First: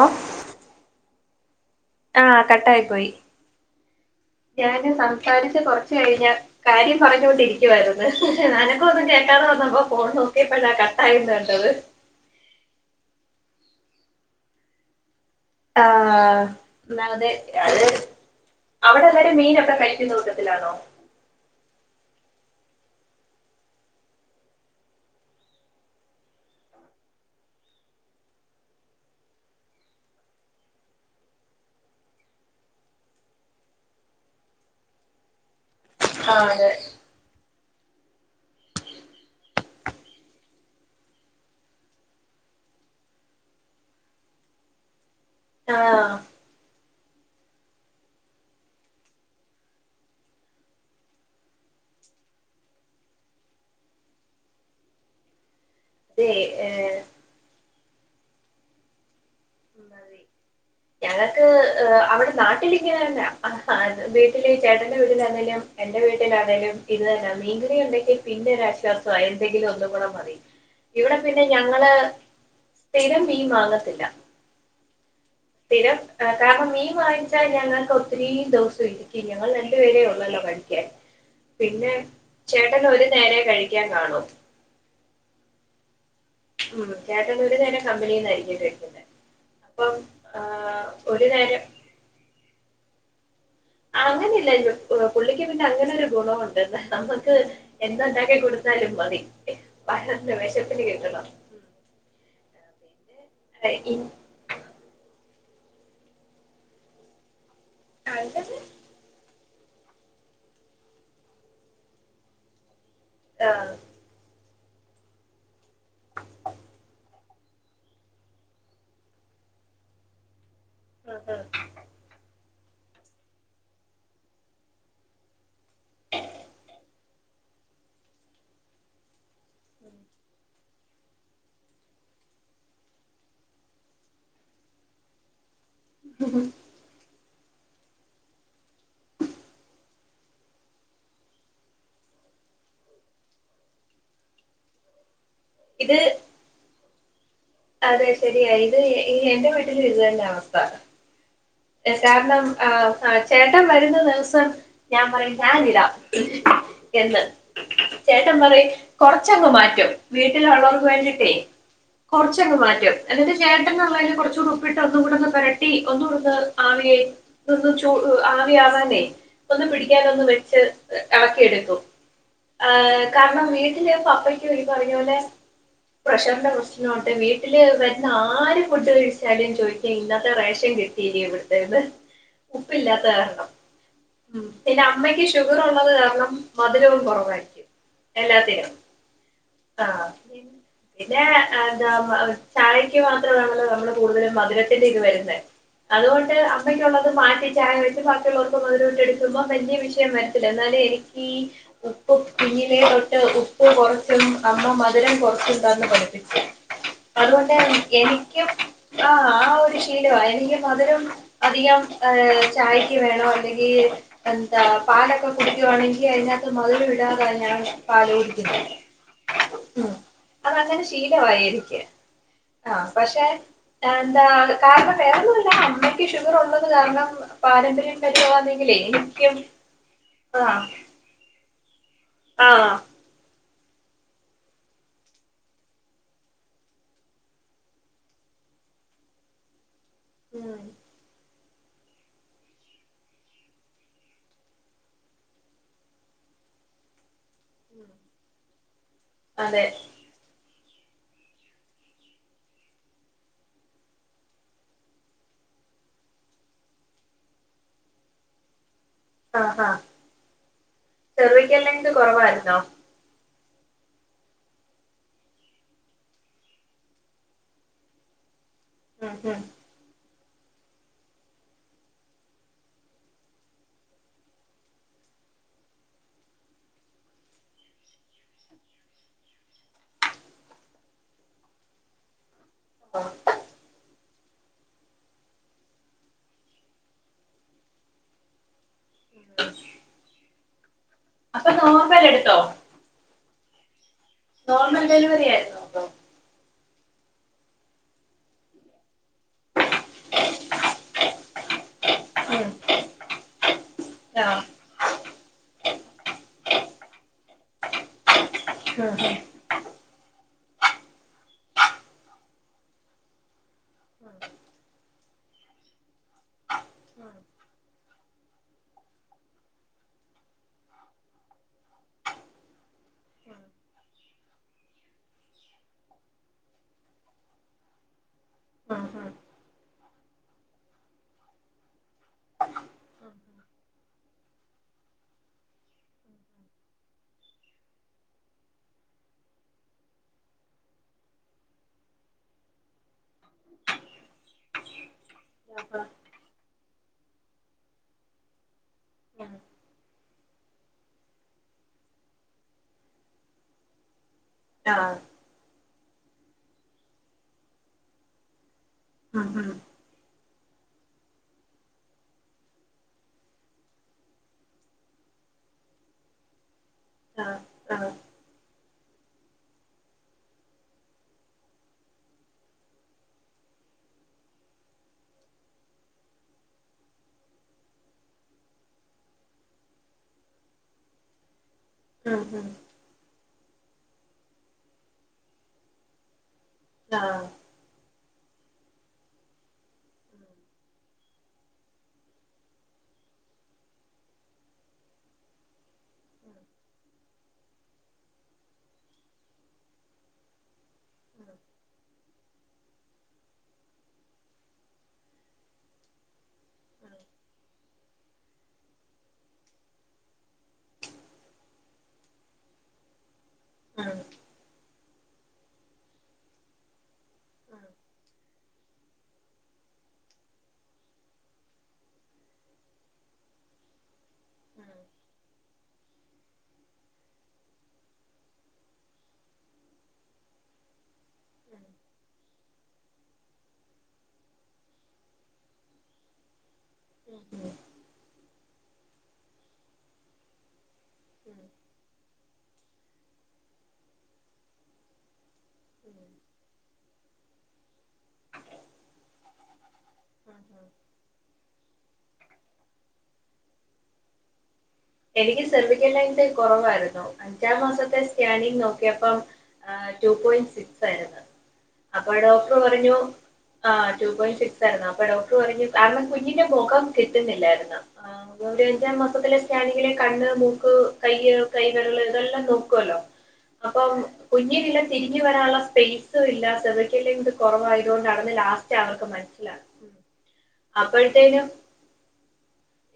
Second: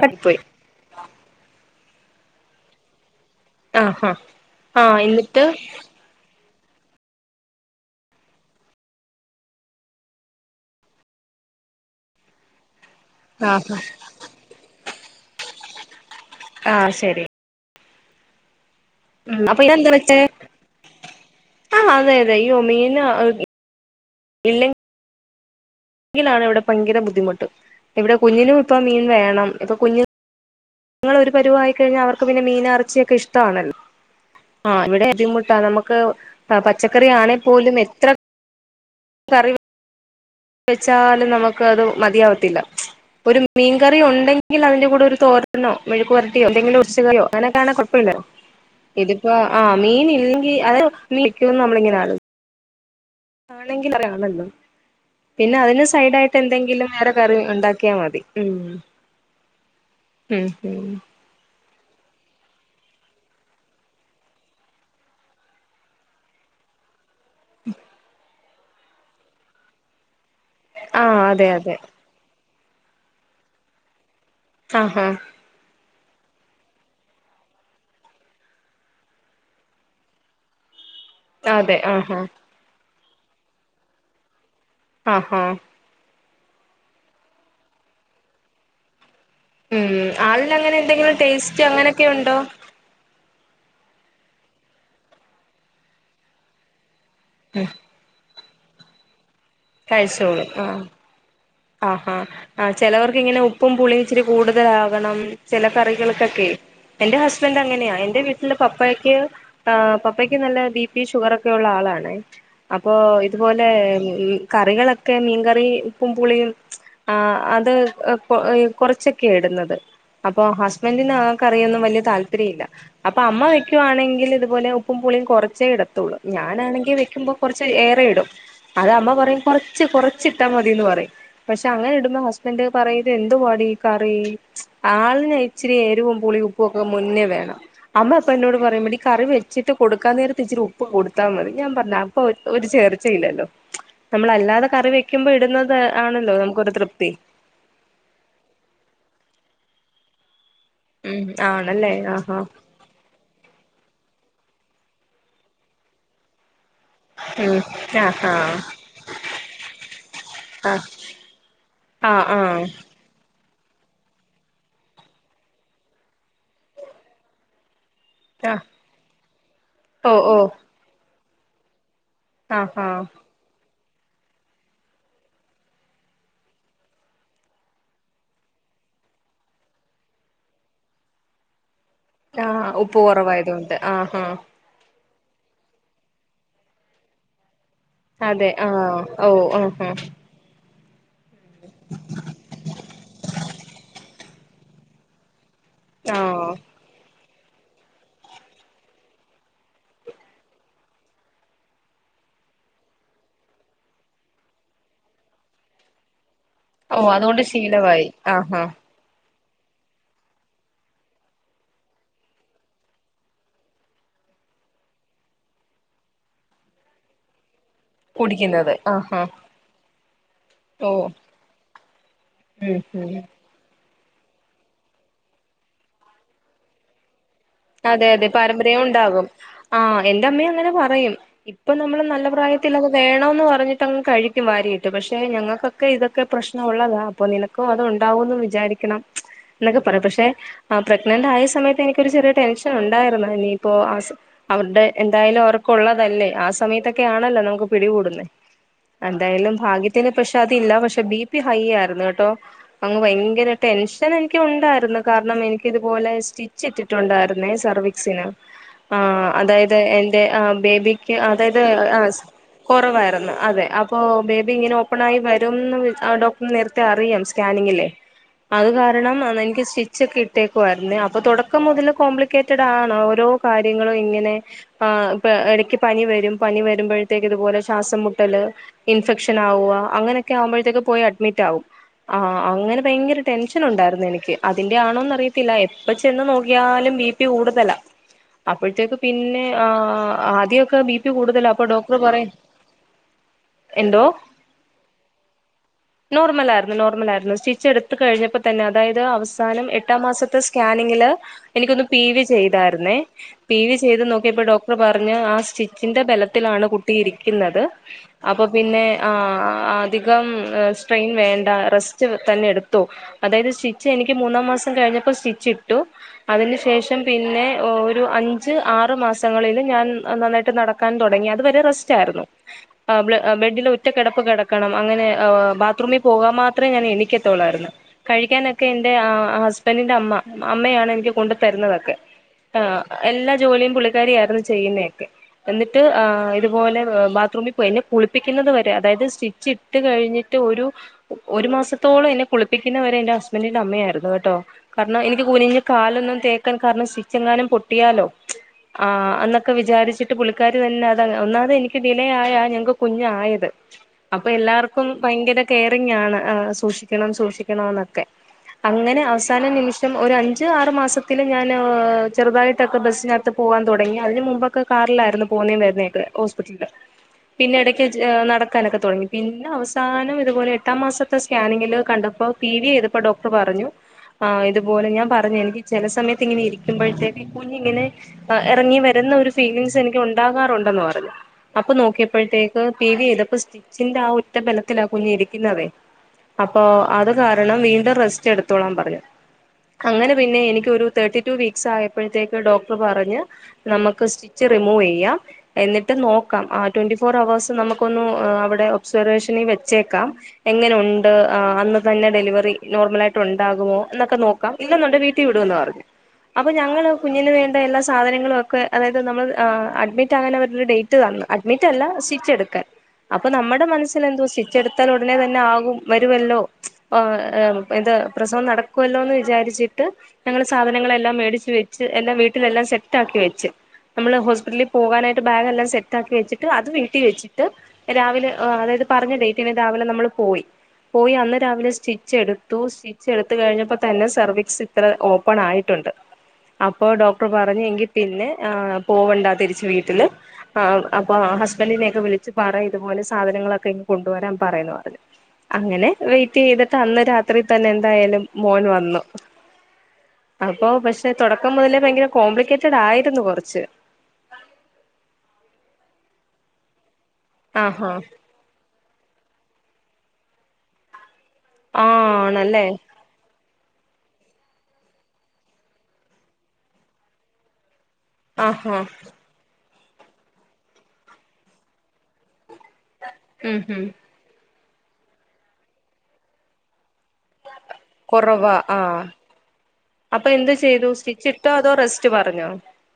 Cut ആയിപ്പോയി ആഹ കട്ടായി പോയി ആഹ് ആഹ് ഞാന് ആഹ് എന്നിട്ട് സംസാരിച്ച് കൊറച്ച് കഴിഞ്ഞ കാര്യം പറഞ്ഞുകൊണ്ടിരിക്കുവായിരുന്നു അനക്കം ഒന്നും കേൾക്കാതെ വന്നപ്പോ ഫോൺ നോക്കിയപ്പോഴാ കട്ട് ആയിന്നു കണ്ടത് അ ആഹ ഹാ ആഹ അതെ അ അവിടെല്ലാരും ഉം അപ്പൊ മീനൊക്കെ കഴിക്കുന്ന കൂട്ടത്തിലാണോ ആഹ അതെ അതെ ഇയ്യോ മീന് ഇല്ലെ എങ്കിലാണ് ഇവിടെ ഭയങ്കര ബുദ്ധിമുട്ട് ഇവിടെ കുഞ്ഞിനും ഇപ്പൊ മീൻ വേണം ഇപ്പൊ കുഞ്ഞിനു ങ്ങളൊരു പരുവായിക്കഴിഞ്ഞാൽ അവർക്ക് പിന്നെ മീൻ ഇറച്ചിയൊക്കെ ഇഷ്ടമാണല്ലോ ആ ഇവിടെ ബുദ്ധിമുട്ടാ നമുക്ക് ആഹ് അതെ പച്ചക്കറി ആണെ പോലും എത്ര കറി വെച്ചാലും നമുക്ക് അത് മതിയാവത്തില്ല ഒരു മീൻകറി ഉണ്ടെങ്കിൽ അതിന്റെ കൂടെ ഒരു തോരനൊ മെഴുക്കു ആഹ് പുരട്ടിയോ എന്തെങ്കിലും ഒഴിച്ച് കറിയോ അങ്ങനെക്കെ ആണെ കുഴപ്പമില്ല ഇതിപ്പോ ആ് മീൻ ഇല്ലെങ്കിൽ എന്ത് വെക്കന്ന് നമ്മളിങ്ങനെ ആലോചിക്കും ആണെങ്കി ആണല്ലോ പിന്നെ അതിന് സൈഡ് അതെ ആയിട്ട് എന്തെങ്കിലും ഏഹ് വേറെ കറി ഉണ്ടാക്ക ിയാ മതി ഉം ഉം ഉം ഞങ്ങക്ക് അവിടെ നാട്ടിലിരിങ്ങന തന്നെ വീട്ടിൽ ചേട്ടന്റെ വീട്ടിലാണെങ്കിലും എന്റെ വീട്ടിലാണേങ്കിലും ഇത് തന്നെ മീൻകറി ഉണ്ടെങ്കിൽ പിന്നെ ഒരാശ്വാസമായി എന്തെങ്കിലും ഒന്നുകൂടെ മതി ആ ഇവിടെ പിന്നെ അതെ അതെ ഞങ്ങള് സ്ഥിരം മീൻ വാങ്ങതില്ല ആഹ ഹഹ രം കാരണം മീൻ വാങ്ങിച്ചാൽ ഞങ്ങൾക്ക് ഒത്തിരി ദിവസം ഇരിക്കും ഞങ്ങൾ രണ്ട് പേരേ ഉള്ളല്ലോ കഴിക്കാൻ അതെ പിന്നെ ആഹാ ചേട്ടൻ ഒരു നേരെ കഴിക്കാൻ കാണു ആഹ ഹഹ ഉം ചേട്ടൻ ഒരു നേരം കമ്പനി നിന്നായിരിക്കും കഴിക്കുന്നത് ഉം അപ്പം ആളിന് അങ്ങനെ എന്തെങ്കിലും ഒരു നേരം ടേസ്റ്റ് അങ്ങനൊക്കെ ഉണ്ടോ അങ്ങനില്ല പുള്ളിക്ക് പിന്നെ അങ്ങനെ ഒരു ഗുണമുണ്ട് നമ്മുക്ക് ഉം എന്തൊണ്ടാക്കി കൊടു ത്താലും മതി കഴിച്ചോളും വിശപ്പിന് ആഹ് കിട്ടണം ആഹാ ആ ചെലവർക്ക് ഇങ്ങനെ ഉപ്പും പുളിയും ഇച്ചിരി കൂടുതലാകണം ചില കറികൾക്കൊക്കെ എന്റെ ഹസ്ബൻറ് അങ്ങനെയാ എൻറെ വീട്ടില പപ്പയ്ക്ക് ആ് പപ്പയ്ക്ക് നല്ല ബി പി ഷുഗർ ഒക്കെ ഉള്ള ആളാണ് അപ്പോ ഇതുപോലെ കറികളൊക്കെ മീൻകറി ഉപ്പും പുളിയും അത് കുറച്ചൊക്കെയാ ഇടുന്നത് അപ്പ ഹസ്ബൻന്റിന് ആ കറിയൊന്നും വലിയ താല്പര്യമില്ല അപ്പൊ അമ്മ വെക്കുവാണെങ്കിൽ ഇതുപോലെ ഉപ്പും പുളിയും കുറച്ചേ ഇടത്തുള്ളൂ ഞാനാണെങ്കിൽ വെക്കുമ്പോ കുറച്ച ഏറെയിടും അത് അമ്മ പറയും കൊറച്ച് കൊറച്ചിട്ടാ മതിന്ന് പറയും പക്ഷെ അങ്ങനെ ഇടുമ്പോ ഹസ്ബൻഡറ് പറയും ഇത് എന്തുവാടി ഈ കറി ആളിന ഇച്ചിരി എരിവും പുളിയും ഉപ്പുമൊക്കെ മുന്നേ വേണം അമ്മ അപ്പൊ എന്നോട് പറയുമ്പോ ഈ കറി വച്ചിട്ട് കൊടുക്കാൻ നേരത്തി ഇച്ചിരി ഉപ്പ് കൊടുത്താൽ മതി ഞാൻ പറഞ്ഞ അപ്പ ഒരു ചേർച്ച ഇല്ലല്ലോ നമ്മൾ അല്ലാതെ കറി വെക്കുമ്പോൾ ഇടുന്ന ഇത് ആണല്ലോ നമുക്കൊരു തൃപ്തി അതെ ശരിയ ഇത് എന്റെ വീട്ടിൽ ഇതു തന്നാ അവസ്ഥ ഉം ആണല്ലേ ആഹാ കാരണം ആ ആ ചേട്ടൻ വരുന്ന ദിവസം ഞാൻ പറയും ഞാനിഡാം എന്ന് ഉം ആഹ് ചേട്ടൻ പറയും ആഹ് കൊറച്ചങ് മാറ്റും വീട്ടിലുള്ളവർക്ക് വേണ്ടിട്ടേ ആഹ് ആഹ് കുറച്ചങ്ങ് ആഹ് മാറ്റും എന്നിട്ട് ചേട്ടനുളൈന് കൊറ്ച്ചൂടി ഉപ്പിട്ട് ഒന്ന് കൂടെന്ന് പെരട്ടി ഒന്നൂടുന്ന് ആളിയെ ആവി ആഹ് ആവാനെ ഒന്ന് പിടിക്കാനൊ ഓ ന്ന് ഓ വെച്ച് എളക്കിയെടുത്തു ആ ആഹ് ആഹ് കാരണം വീട്ടിലെ പപ്പയ്ക്ക് ഈ പറഞ്ഞപോലെ പ്രഷറിന്റെ പ്രശ്നോണ്ട് വീട്ടില് വരുന്ന ആര് ഫുഡ് കഴിച്ചാലും ചോദിക്കും ഇന്നത്തെ റേഷൻ [unintelligible] ആഹ് ഉപ്പ് ഉപ്പില്ലാത്ത കുറവായതുകൊണ്ട് ആഹ് ആഹ് കാരണം അമ്മയ്ക്ക് ഷുഗർള്ളത് കാരണം മധുരവും കുറവായിരിക്കും അതെ എല്ലാത്തിനും ആഹ് ഓ ആഹ് ആഹ പിന്നെ എന്താ ചായക്ക് മാത്രമാണല്ലോ നമ്മള് കൂടുതലും മധുരത്തിന്റെ ഇത് വരുന്നത് അതുകൊണ്ട് ആഹ് അമ്മയ്ക്കുള്ളത് മാറ്റ് ചായ വെച്ച് ബാക്കിയുള്ളോർക്കൊന്നു [unintelligible] ക്ഷണിക്കു മ്പം വല്യ വിഷയം വരത്തില്ല എന്നാലും എനിക്ക് പിങ്ങനെ തൊട്ട് ഉപ്പ് കൊറച്ചും അമ്മ മധുരം കൊറച്ചുംണ്ടാന്ന് പഠിപ്പിച്ചു ഓ അതുകൊണ്ട് ശീലമായി എനിക്കും ആഹ് ആഹ് ആഹ് ആഹ് ഒരു ശീലവാ എനിക്കും മധുരവും അധികം ചായക്ക് വേണോ അല്ലെങ്കിൽ എന്താ പാലൊക്കെ കുടിക്കുവാണെങ്കി അതിനകത്ത് മധം ഇടാതെ തന്നേണ് പാല കുടിക്ക്ണ്ട് കുടിക്കുന്നത് ആഹ് ആഹ് ഉം അതങ്ങനെ ഓ ശീലവായി എനിക്ക് ഉം ഉം ആഹ്പക്ഷെ എന്താ കാര്ണം വേറൊന്ന [unintelligible] ല്ല അമ്മയ്ക്ക് ഷുഗർ ഒള്ളത് കാരണം പാരമ്പര്യം അതെ അതെ വരുവാന്നെങ്കിലേ പാരമ്പര്യം ഉണ്ടാകും എനിക്കും ആഹ് എന്റെ അമ്മയു ആഹ് അങ്ങനെ പറയും ഇപ്പൊ നമ്മള് നല്ല പ്രായം ആഹ് ത്തിത് വേണോന്ന് പറ്ഞ്ഞിട്ട് കഴിക്കും വാരിയായിട്ട് പക്ഷെ ഞങ്ങക്കൊക്കെ ഇതൊക്കെ പ്രശ്നം ഒള്ളതാ അപ്പോൾ നിനക്കും അതു ണ്ടാവ കൊന്ന് വിചാരിക് ക്കെണം എന്നൊക്കെ പറയാം പക്ഷെ ഉം പ്രഗ്നന്റ് ആയ സമയത്ത് എനിക്കൊരു ചെറിയ ടെൻഷൻ ഉണ്ടായിരുന്ന ഇഞ്ഞ്യിപ്പോ [unintelligible] അവര്ടെ എന്തായാലും അവർക്കൊള്ളതല്ലേ ആ സമയത്തൊക്കെയ നല്ല നമുക്ക് പിടികൂടുന്നെ എന്തായാലും അതെ ഭാഗ്യത്തിന് പക്ഷെ അത് ത്തില്ല പക്ഷെ ബി പി ഹൈ ആരുന്നു കെട്ടോ അങ് ഭയങ്കര ടെൻഷൻ എനിക്ക് ഉണ്ടായിരുന്നു കാരണം എ എനിക്കിതുപോലെ സ്റ്റിച്ച് ഇട്ടിട്ടുണ്ടായിരുന്നേ സർവിക്സിന് ആഹ് അതായത് എന്റെ ആ ബേബിക്ക് സെർവിക്കൽ അതായത് ലെങ്ത് ആഹ് കുറവായിരുന്നോ കൊറവായിര്ന്നു അതെ അപ്പോ ബേബി ഇങ്ങനെ ഓപ്പൺ ആയി വരുംന്ന് [unintelligible] ഡോക്ടർ നേര്ത്തെ അറിയും സ്കാനിങ്ങില്ലേ അത് ഉം കാരണം ഉം എനിക്ക് സ്റ്റിച്ചക്കെ ഇട്ടേക്കുമായിരുന്നേ അപ്പൊ തൊടക്കം മുതൽ കോംപ്ലിക്കേറ്റഡ് ആണ് ഓരോ കാര്യങ്ങളും ഇങ്ങനെ അഹ് ഇടക്ക് പനി വരും പനി വരുമ്പഴ ത്തേക്കു ഇതു പോലെ ശ്വാസം മുട്ടല് ഇൻഫെക്ഷൻ ആവ അങ്ങനൊക്കെ ആവുമ്പോഴത്തേക്ക് പോയി അഡ്മിറ്റ് ആകും ആഹ് അങ്ങനെ ആഹ് ഭെയ്ങ്കര ടെൻഷന് ഉണ്ടായിരുന്നു എനിക്ക് അതിന്റെ ആണോന്ന് അറിയത്തില്ല എപ്പ ചെന്ന് നോക്കിയാലും ബ പി കൂടുതല അപ്പോഴത്തേക്ക് പിന്നെ ആദ്യൊക്കെ ബി പി കൂടുതലാ അപ്പൊ ഡോക്ടർ നോർമൽ പറയും എടുത്തോ എന്തോ നോർമൽ ഡെലിവറി ആയിരുന്നോ അപ്പൊ നോർമല ആര്ന്നു നോർമൽ ആയിരുന്നു സ്റ്റിച്ച് എടുത്ത് കഴിഞ്ഞപ്പ തന്നെ അതായത് അവസാനം എട്ടാം മാസത്തെ സ്കാനിങ്ങില് എനിക്കൊന്ന് പി വി ഉം ചെയ്തായ്ര്ന്നേ പി വി ചെയ്ത് ആഹ് നോക്കിയേപ്പോ ഡോക്ടർ പറ ഞ്ഞു ആ സ്റ്റിച്ചിന്റെ ബലത്തിലാണ് കുട്ടി ഇരിക്ക്ന്നത് അപ്പ പിന്നെ ഉം ആഹ് അധികം സ്ട്രെയിൻ വേണ്ട റെസ്റ്റ് തന്നെ എടുത്തൊ അതായത് സ്റ്റിച്ച് എനിക്ക് മൂന്നാം മാസം കഴി അപ്പോ സ്റ്റിച്ച ഇട്ടു അതിന് ശേഷം പിന്നെ ഒരു അഞ്ച് ആറ് മാസങ്ങളിലും ഞാൻ നന്നായിട്ട് നടക്കാൻ തൊടങ്ങി അത് പക്ഷെ റസ്റ്റ്‌ ആര്ന്നു ആ ബ്ല ബെഡിൽ ഒറ്റ കെടപ്പ് കെടക്കണം അങ്ങനെ ഹ് ബാത്‌റൂമി പോവാൻ അപ്പ മാത്രേ ഞാൻ എണിക്ക ത്തൊള്ളായിര്ന്ന് കഴിക്കാനൊക്കെ ഉം എന്റെ ഉം ഹസ്ബൻഡ്ന്റെ അമ്മ അമ്മയാണ് എനിക്ക് കൊണ്ടു തരുന്നതൊക്കെ ആഹ് എല്ലാ ഉം ജോലിയും പുള്ളിക്കാരി ആയിര്ന്ന് ചെയ്യുന്നൊയെക്കെ എന്നിട്ട് ആഹ് ഇതുപോലൊ ബാ ത്രുമിപ്പോയി എന്നെ കുളിപ്പിക്കുന്നത് വരെ അതായത് സ്റ്റിച്ച് ഇട്ട് കഴിഞ്ഞിട്ട് ഒരു ഒരു മാസത്തോളം എന്നെ കുളിപ്പിക്കുന്നവരെ എന്റെ ഹസ്ബൻറിന്റെ അമ്മയായ്ര്ന്നു കേട്ടോ കാര്ണം എനിക്ക് കുനിഞ്ഞു അപ്പൊ കാൽ എക്ക [unintelligible] കാര്ണം സ്റ്റിച്ചെങ്ങാനം പൊട്ടിയാലോ ആഹ് ഉം എന്നൊക്കെ വിചാരിചിട്ട് പുള്ളിക്കാരി തന്നെ അത ഒന്നാതേ എനിക്ക് ഡിലേ ആയാ ഞങ്ങക്ക് കുഞ്ഞ് ആയത് അപ്പൊ എല്ലാർക്കും ആഹ് ഭയങ്കര കെയറിംഗാണ് അഹ് സൂക്ഷിക്കണം സൂക്ഷിക്കണംന്നൊക്കെ അങ്ങനെ ഉം അവസാന ഉം നിമിഷം ഒരു അഞ്ച് ആ മാസത്തിലും ഞാൻ ചെറുതായിട്ടൊക്കെ ബസിനകത്ത് പോവാൻ തുടങ്ങി അതിന് മുമ്പൊക്കെ കാറിലായിരുന്നു പോകുന്നേം വരുന്നേം പിന്നെ എക്ക് ഹോസ്പിറ്റ്ല് ലാ ആഹ് പിന്നെ എടക്ക് ആഹ് നടക്കാനൊക്കെ തൊടങ്ങി പിന്നെ അവസാനം ഇതുപോലെ എട്ടാം മാസത്തെ സ്കാനിങ്ങില് കണ്ടപ്പോ പി വി ചെയ്തപ്പോ ഡോക്ടർ പറഞ്ഞു ആഹ് ഇതുപോലെ ഞാ പറഞ്ഞു എനിക്ക് ചെല സമയത്ത് ഇങ്ങനെ ഇരിക്കുമ്പഴത്തേക്ക് ഈ കുഞ്ഞി ങ്ങനെ എറങ്ങി വെരുന്ന ഒരു ഫീലിംഗസ് എനിക്ക് ഉണ്ടാകാറുണ് ഉണ്ടന്ന് പറഞ്ഞു അപ്പൊ ഉം ഉം നോക്കിയപ്പോഴത്തേക്ക് പി വി ചെയ്തപ്പ സ്റ്റിച്ചിന്റെ ആഹ് ഒറ്റ ബെലത്തിലാ കുഞ്ഞി ഇരിക്കുന്നതെ അപ്പൊ അത് ആഹ് കാരണം വീണ്ടും റെസ്റ്റ് എടുത്തോളാൻ പറഞ്ഞു. അങ്ങനെ പിന്നെ എനി എനിക്കൊരു തെർട്ടിറ്റു വീക്സ് ആയപ്പയത്തേക്ക് ഡോക്ടർ പറഞ്ഞു നമ്മക്ക് സ്റ്റിച് റിമൂവ് ചെയ്യാം. ഏ എന്നിട്ട് നോക്കാം ആ ട്വന്റി ഫോർ അവേഴ്സ് നമുക്കൊന്ന് അവിടെ ഒബ്സർവേഷനിൽ വെച്ചേക്കാം എങ്ങനെ ഉണ്ട് അന്ന് തന്നെ ഡെലിവറി നോർമൽ ആയിട്ട് ഉണ്ടാകുമോ എന്നൊക്കെ നോക്കാം ഇല്ലന്നുണ്ടേ വീട്ടീ വി ടുവെന്ന് പറഞ്ഞ് അപ്പൊ ഞങ്ങള് കുഞ്ഞിന് വേണ്ട എല്ലാ സാധനങ്ങളും ഒക്കെ അതായത് നമ്മൾ അ അഡ്മിറ്റ് ആകാൻ അവരൊരു ഡേറ്റ് തന്ന അഡ്മിറ്റ് അല്ല സ്റ്റിച് എടുക്കൽ അപ്പൊ നമ്മുടെ ഉം മനസ്സിൽ എന്തോ സ്റ്റിച് എ ത്താൽ ഉടനെ തന്നെ ആകും, വരുവല്ലോ, ആ ഇത് പ്രസവം നടക്കുവല്ലോ എന്ന് വിചാരിച്ചിട്ട് ഞങ്ങള് സാധനങ്ങളെല്ലാം മേടിച് വെച്ച് എല്ലാം വീട്ടിലെല്ലാം സെറ്റ് ആക്കി വെച്ച് നമ്മള് ഹോസ്പിറ്റ് ലിൽ പോകാനായിട്ട് ബാഗെല്ലാം സെറ്റാക്കി വെച്ചിട്ട് അത് വീട്ടിൽ വെച്ചിട്ട് രാവിലെ എ അതായത് പറഞ്ഞ ഡേറ്റിന് രാവിലെ നമ്മള് പോയി പോയി അന്ന് രാവിലെ സ്റ്റിച്ച് എടുത്തു. സ്റ്റിച്ച് എടുത്ത് കഴിഞ്ഞപ്പോ തന്നെ സെർവിക്സ് ഇത്ര ഓപ്പൺ ആയിട്ടുണ്ട് അപ്പൊ ഉം ഡോക്ടർ പറഞ്ഞ് എങ്കിൽ പിന്നെ ആ പോവണ്ട തിരിച്ചു വീട്ടില് അ അപ്പൊ ആ ഹസ്ബൻഡിനെയൊക്കെ വിളിച്ച് പറ ഇതുപോലെ സാധനങ്ങളൊക്കെ ഇങ് കൊണ്ടുവരാൻ പറയെന്ന് പറഞ്ഞു. അങ്ങനെ വെയ്റ്റ് ചെയ്തിട്ട് അന്ന് രാത്- ത്രി തന്നെ എന്തായാലും മോന് വന്നു. അപ്പൊ പക്ഷെ തുടക്കം മുതലേ ഭയങ്കര കോംപ്ലിക്കേറ്റഡ് ആയിരുന്നു കൊറച്ച് എനിക്ക് സെർവിക്കലി [unintelligible] കുറവായിരുന്നു അഞ്ചാം ആഹാ മാസത്തെ സ്കാനിങ് നോക്കിയപ്പം ടു പോയിന്റ് സിക്സ് ആയിരുന്നു ആഹ് അപ്പൊ ഡോക്ടർ ആണല്ലേ പറഞ്ഞു ആ ടു പോയിന്റ് സിക്സ് ആയിരുന്നു. അപ്പൊ ഡോക്ടർ പറഞ്ഞു കാരണം കുഞ്ഞിന്റെ മൊകം കിട്ടുന്നില്ലാരുന്നു. ആ ആഹാ [unintelligible] മൊത്തത്തിലെ സ്കാനിങ്ങിലെ കണ്ണ്, മൂക്ക്, കയ്യ്, കൈവെര്ല് ഇതെല്ലാം നോ- ക്കുവല്ലോ. ഉം ഉം അപ്പം കുഞ്ഞിനില്ല തിരിഞ്ഞ് വരാനുള്ള സ്പെയിസ് ല്ല. [unintelligible] ലെങ്ത് കൊറവായതുകൊണ്ട് അന്ന് കുറവാ ലാസ്റ്റ് ആഹ് അവർക്ക് മനസിലാ അപ്പൊ എന്ത് ചെയ്തു സ്റ്റിച്ച് അപ്പോഴത്തേനും ഇട്ടോ അതോ റെസ്റ്റ് പറഞ്ഞോ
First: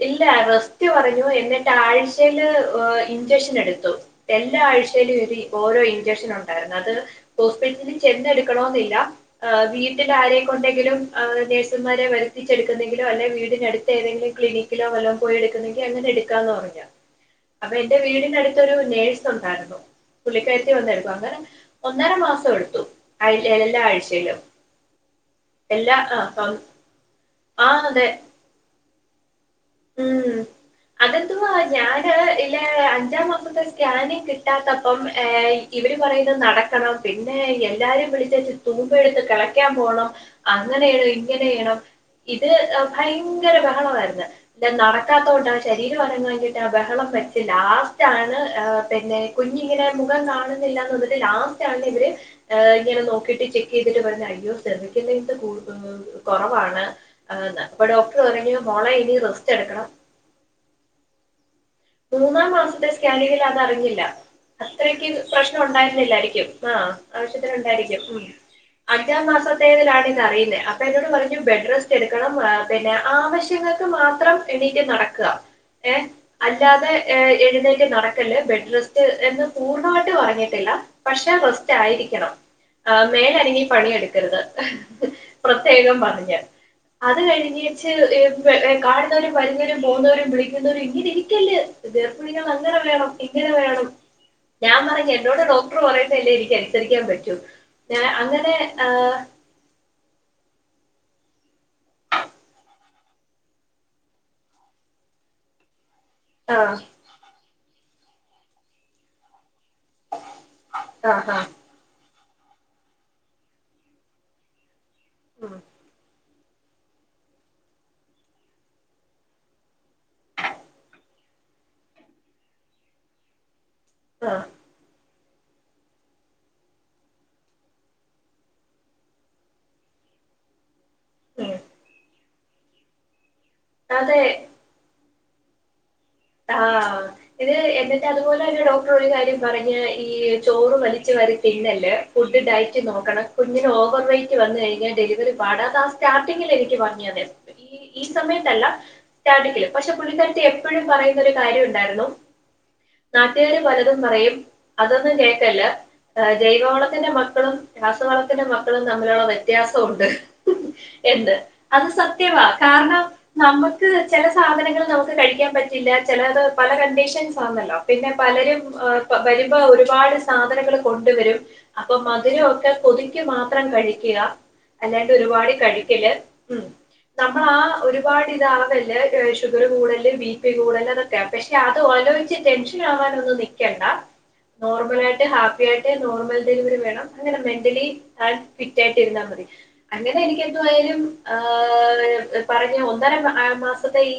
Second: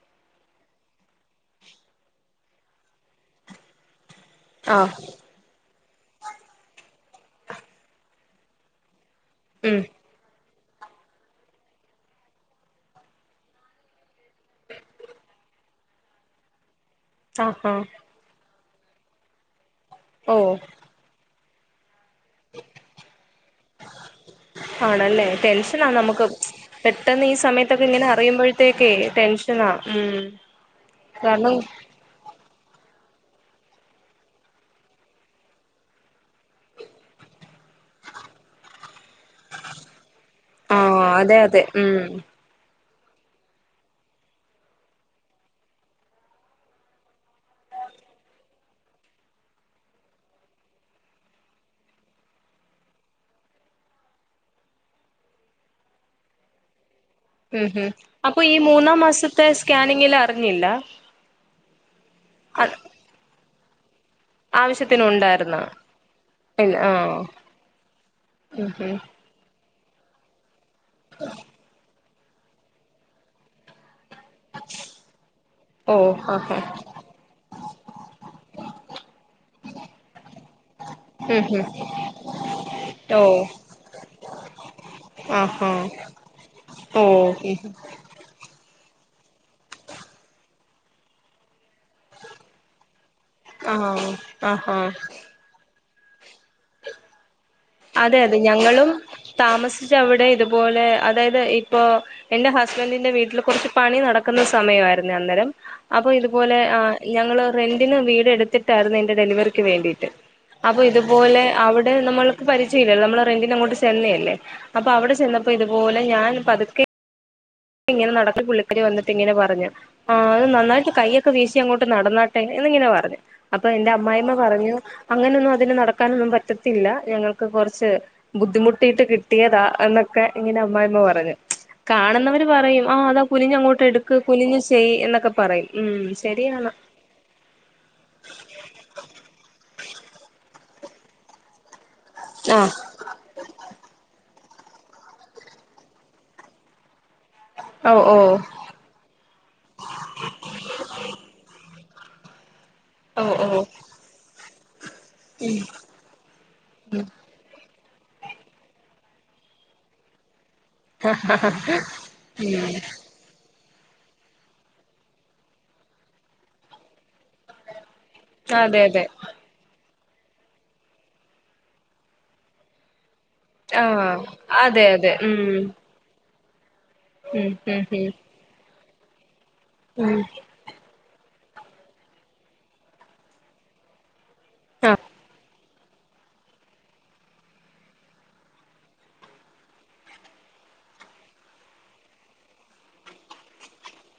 ഇല്ല റസ്റ്റ്‌ പറഞ്ഞു [unintelligible] എന്നിട്ട് ആഴിചേൽ ഏ ഇൻചക്ഷൻ എടുത്തു. എല്ലാ ആഹ് ആഴ്ചേലും രി ഓരോ ഇഞ്ച ഇൻജെക്ഷൻ ഉണ്ടായിർന്നു അത് ഹോസ്പിറ്റലിൽ ചെന്നെടുക്കണോന്നില്ല ഉം വീട്ടിലാരേ കൊണ്ടെങ്കിലും നഴ്സുമാരെ വരുത്തിച്ചടുക്കുന്നെങ്കിലോ അല്ലെ വീടിനടുത്തേതെങ്കിലും ക്ലിനിക്കിലോ വല്ലോ പോയി എടു അങ്ങനെ എടുക്കാന്ന് പറഞ്ഞു. ആഹാ അപ്പൊ എന്റെ വീടിന്റടുത്തൊരു നേഴ്സ് ഉണ്ടായിരുന്നു. ഓഹ് പുള്ളിക്കാരത്തി വന്നെടുക്കും അന്നേരം ഒന്നര മാസം എടുത്തു അ എല്ലാ ആഴ്ചയിലും ആണല്ലേ ടെൻഷനാ എല്ലാ ആ നമ്മക്ക് പെട്ടെന്ന് ഈ ആ സമയത്തൊക്കെ ഇങ്ങനെ അതെ അറിയുമ്പോഴത്തേക്കേ ടെൻഷനാ ഉം അതെന്തുവാ കാരണം ഞാന് ഇല്ല അഞ്ചാം മാസത്തെ സ്കാനിങ് കിട്ടാത്തപ്പം ഏഹ് ഇവർ പറയുന്നത് നടക്കണം പിന്നെ എല്ലാരും വിളിച്ചേച് തൂമ്പ എടുത്ത് കിളക്കാൻ പോണം ആഹ് അങ്ങനെയ്യണം അതെ അതെ ഇങ്ങനെയ്യണം ഉം ഇത് ഭയങ്കര ബഹളമായിരുന്നു ഞാൻ നടക്കാത്തൊണ്ട ശരീരം അനങ്ങാഞ്ഞിട്ട ബഹളം വച്ച് ലാസ്റ്റ് ആണ് പിന്നെ കുഞ്ഞിങ്ങനെ മുഖം കാണുന്നി- ല്ല ലാസ്റ്റ് ആണ് ഇവര് ഏ ഇങ്ങനെ നോക്കിട്ട് ചെക്ക് ചെയ്തിട്ട് പറഞ്ഞു അയ്യോ [unintelligible] കൂടു കൊറവാണ്. ഉം അപ്പൊ ഉം ഡോക്ടർ അപ്പൊ പറഞ്ഞു ഈ മോളെ മൂന്നാം ഇനി മാസത്തെ റെസ്റ്റ് എടുക്കണം. സ്കാനിങ്ങിൽ അറിഞ്ഞില്ല മൂന്നാം മാസത്തെ സ്കാനിങ്ങിൽ അതറിഞ്ഞില്ല. ആവശ്യത്തിന് അത്രക്ക് പ്രശ്നം ഉണ്ടായിരുന്നോ ഉണ്ടായിരുന്നില്ലായിരിക്കും ആഹ് ആവശ്യത്തിന് ഉണ്ടായിരിക്കും ഉം അഞ്ചാം മാസ -ത്തെലാണ് ഇത് അറിയുന്നേ അപ്പൊ എന്നോട് പറഞ്ഞു ബെഡ് റെസ്റ്റ് എടുക്കണം പിന്നെ ആവശ്യങ്ങൾക്ക് മാ ത്രം എണീറ്റ് നടക്ക ഏ ഓ ആഹ് അല്ലാതെ എഴുന്നേറ്റ് നടക്കല്ലേ ബെഡ് റെസ്റ്റ് എന്ന് പൂർണ്ണമായിട്ട് പറഞ്ഞിട്ടില്ല പക്ഷെ ആഹ് ഉം ഉം റസ്റ്റ്‌ ആയിരിക്കണം. ആ ഓ മേലനങ്ങി പണിയെടുക്കരുത് ആഹാ പ്രത്യേകം പറഞ്ഞ് ഓ അത് കഴിഞ്ഞേച്ച് ഏ [unintelligible] കാണുന്നവരും വരുന്നവരും പോകുന്നവരും വിളിക്കുന്നവരും ഇങ്ങനെ ഇരിക്കല്ലേ. ഗർഭിണികൾ അങ്ങനെ വേണം, ഇങ്ങനെ വേണം, ആഹ് ഞാൻ ആഹാ പറഞ്ഞ എന്നോട് ഡോ കടർ പറവയുന്നല്ലേ, എനിക്ക് അനുസരിക്കാൻ പറ്റു. അതെ, അതെ ഞങ്ങളും താമസിച്ചവിടെ ഇതുപോലെ അതായത് ഇപ്പൊ എന്റെ ഹസ്ബൻറിന്റെ വീട്ടിൽ കുറച്ച് പണി നടക്കുന്ന സമയമായിരുന്നു അന്നേരം അപ്പൊ ഇതുപോലെ ആ ആഹ് ഞങ്ങള്ൾ റെന്റിന് വീട് എടുത്തിട്ടായിരുന്നു എന്റെ ഡെലിവറി വേണ്ടിട്ട് അപ്പൊ ആഹ് ഇതുപോലെ ആഹ് അവിടെ നമ്മൾ പരിചയല്ലല്ലോ, നമ്മൾ റെന്റിന് അങ്ങോട്ട് ചെന്നേല്ലേ, അപ്പൊ അവിടെ ചെന്നപ്പോ ഉം ഇതുപല ഞാൻ പതുക്കെ ഇങ്ങനെ നടക്കേ, പുള്ളിക്കാരി വന്നിട്ട് ഇങ്ങനെ പറഞ്ഞു ആ അത് നന്നായിട്ട് കയ്യൊക്കെ വീശി അങ്ങോട്ട് നടന്നാട്ടെ. എന്നിങ്ങനെ പറഞ്ഞു, അപ്പൊ എന്റെ അമ്മായിമ്മ ആഹ് പറഞ്ഞു അങ്ങനൊന്നും അതിന് നടക്കാനൊന്നും പറ്റത്തില്ല, ഞങ്ങൾക്ക് കുറച്ച് ബുദ്ധിമുട്ടിട്ട് കിട്ടിയതാ എന്ന ക്കെ, ഇങ്ങനെ അമ്മായിമ്മ പറഞ്ഞു, ഉം കാണുന്നവര് പറയും ആ അതാ കുനിഞ്ഞങ്ങോട്ട് എടുക്ക്, അതെ കുനിഞ്ഞഞ് ചെയ്യ് എന്നൊക്കെ പറയും, ഉം ആ, ശരിയാണ് ഇത് എന്നിട്ട് അതുപോലെ തന്നെ ഡോക്ടർ ഒരു കാര്യം പറഞ്ഞ ഈ ചോറ് വലിച്ചു വാരി തിന്നല്ലേ, ഫുഡ് ഡയറ്റ് ആ നോക്കണം, കുഞ്ഞിന് ഓവർ വെയറ്റ് വന്ന് കഴിഞ്ഞാ ഡെലിവറി പാടാ, അതാ സ്റ്റാർട്ടിങ്ങിൽ എനിക്ക് പറഞ്ഞ അതെ. ഈ, ഈ ഓ ഓ സമയത്തല്ല സ്റ്റാർട്ടിങ്ങിൽ, പക്ഷെ പുള്ളിക്കാര തി എപ്പോഴും പറയു [unintelligible] ണ്ടായിരുന്നു, ഓ നാട്ടുകാര് ഓ പലതും പറയും. അതൊന്നും ഉം കേൾക്കല്ല, ജൈവവളത്തിന്റെ മക്കളും രാസവളത്തിന്റെ മക്കളും, തമ്മിലുള്ള വ്യത്യാസമുണ്ട് എന്ത്, അത് സത്യവാ, ഉം കാരണം നമുക്ക് ക്ക്, ചില സാധനങ്ങൾ നമുക്ക് കഴിക്കാൻ പറ്റില്ല, ചിലത് പല കണ്ടീഷൻസ് ആണല്ലോ. പിന്നെ പലരും അതെ അതെ വരുമ്പോ ഒരു ഒരുപാട് സാധനങ്ങൾ കൊണ്ടുവരും, അപ്പം മധുരം ഒക്കെ കൊതി ക്ക്, മാത്രം ആ കഴിക്കുക അതെ അതെ അല്ലാണ്ട് ഒരുപാട് ഉം കഴിക്കല ഉം, നമ്മൾ ഉം ആ ഉം ഉം ഒരുപാട് ഇതാവല്ലേ, ഷുഗർ കൂടുല്ലേ ഉം ബീ കതൊക്കെ, പക്ഷെ അത്ആലോചിച്ച് ടെൻഷൻ ആവാനൊന്നും നിക്കണ്ട, ആ നോർമലായിട്ട് നോർൽ ഡെലിവറി വേണം അങ്ങനെ മെന്റലി ഹെൽത്ത്‌ ഫിറ്റ് ആയിട്ട് ഇരുന്നാൽ മതി, അങ്ങനെ എനിക്കന്തോ ന്തായാലും പറഞ്ഞ ഒന്നോ രണ്ടോ മാസത്തെ ഈ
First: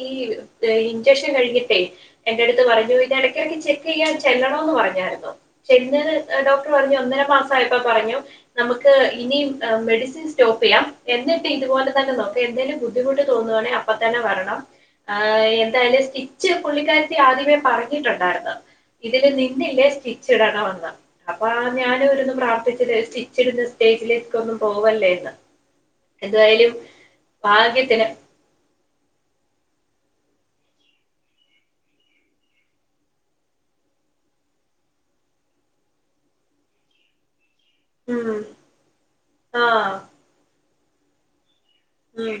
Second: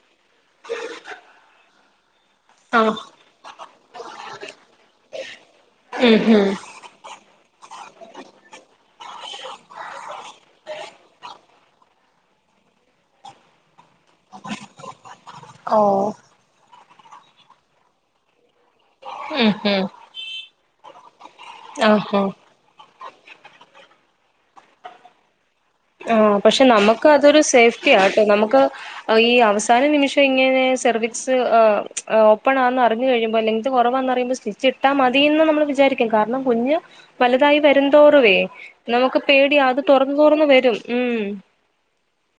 ശേഷം കഴിഞ്ഞിട്ടേ എന്റെ അടുത്ത് ആ പറഞ്ഞു,, ഇത് ഇടക്കിടയ്ക്ക് ചെക്ക് ചെയ്യാൻ ചെല്ലണന്ന് പറഞ്ഞായിരുന്നു. പിന്നെ, ഉം ഉം ഡോക്ടർ പറഞ്ഞു ഒന്നര മാസം പോയപ്പോപറഞ്ഞു, നമുക്ക് ഇനി മെഡിസിൻ സ്റ്റോപ്പ് ചെയ്യാം, എന്നിട്ട് ഇതുപോലെ തന്നെ നോക്ക എന്തേലും ബുദ്ധിമുട്ട് തോന്നുവായാണെങ്കി അപ്പതന്നെ വരണം ഇതായല് ഓ സ്റ്റിച്ച് പുള്ളിക്കാരത്തി ആദ്യമേ പറഞ്ഞിട്ടുണ്ടായിരുന്നു, ഇതില് ഉം ഉം നിന്നില്ലേ സ്റ്റിച്ച് ടാന, പറഞ്ഞെ, അപ്പ ആഹാ ഞാനൊരുന്ന് പ്രാർത്ഥിച്ചിട്ട് സ്റ്റി ച്ചിടുന്ന സ്റ്റേജിലേക്ക ഒന്നും പോവല്ലേന്ന്. ആഹ പക്ഷെ നമുക്ക് അതൊരു സേഫ്റ്റി ഭാഗ്യത്തിന് ആട്ടൊ, നമുക്ക് ഈ അവസാന നിമിഷം ഇങ്ങനെ സെർവീസ്, എ ഓപ്പൺ ആണന്ന് അറിഞ്ഞു കഴിയ്പോ, ലെങ്ത് കുറവാന്ന് അറിയുമ്പോ സ്റ്റിച്ച് ഇട്ടാൽ മതി. ന്ന് നമ്മ വിചാരിക്കും, കാരണം കുഞ് വലു ഇതായി വരന്തോറുവേ ഉം നമുക്ക് പേടിയ, ആ അത് തുറന്ന് തുറന്ന് വരും. ഉം ഉം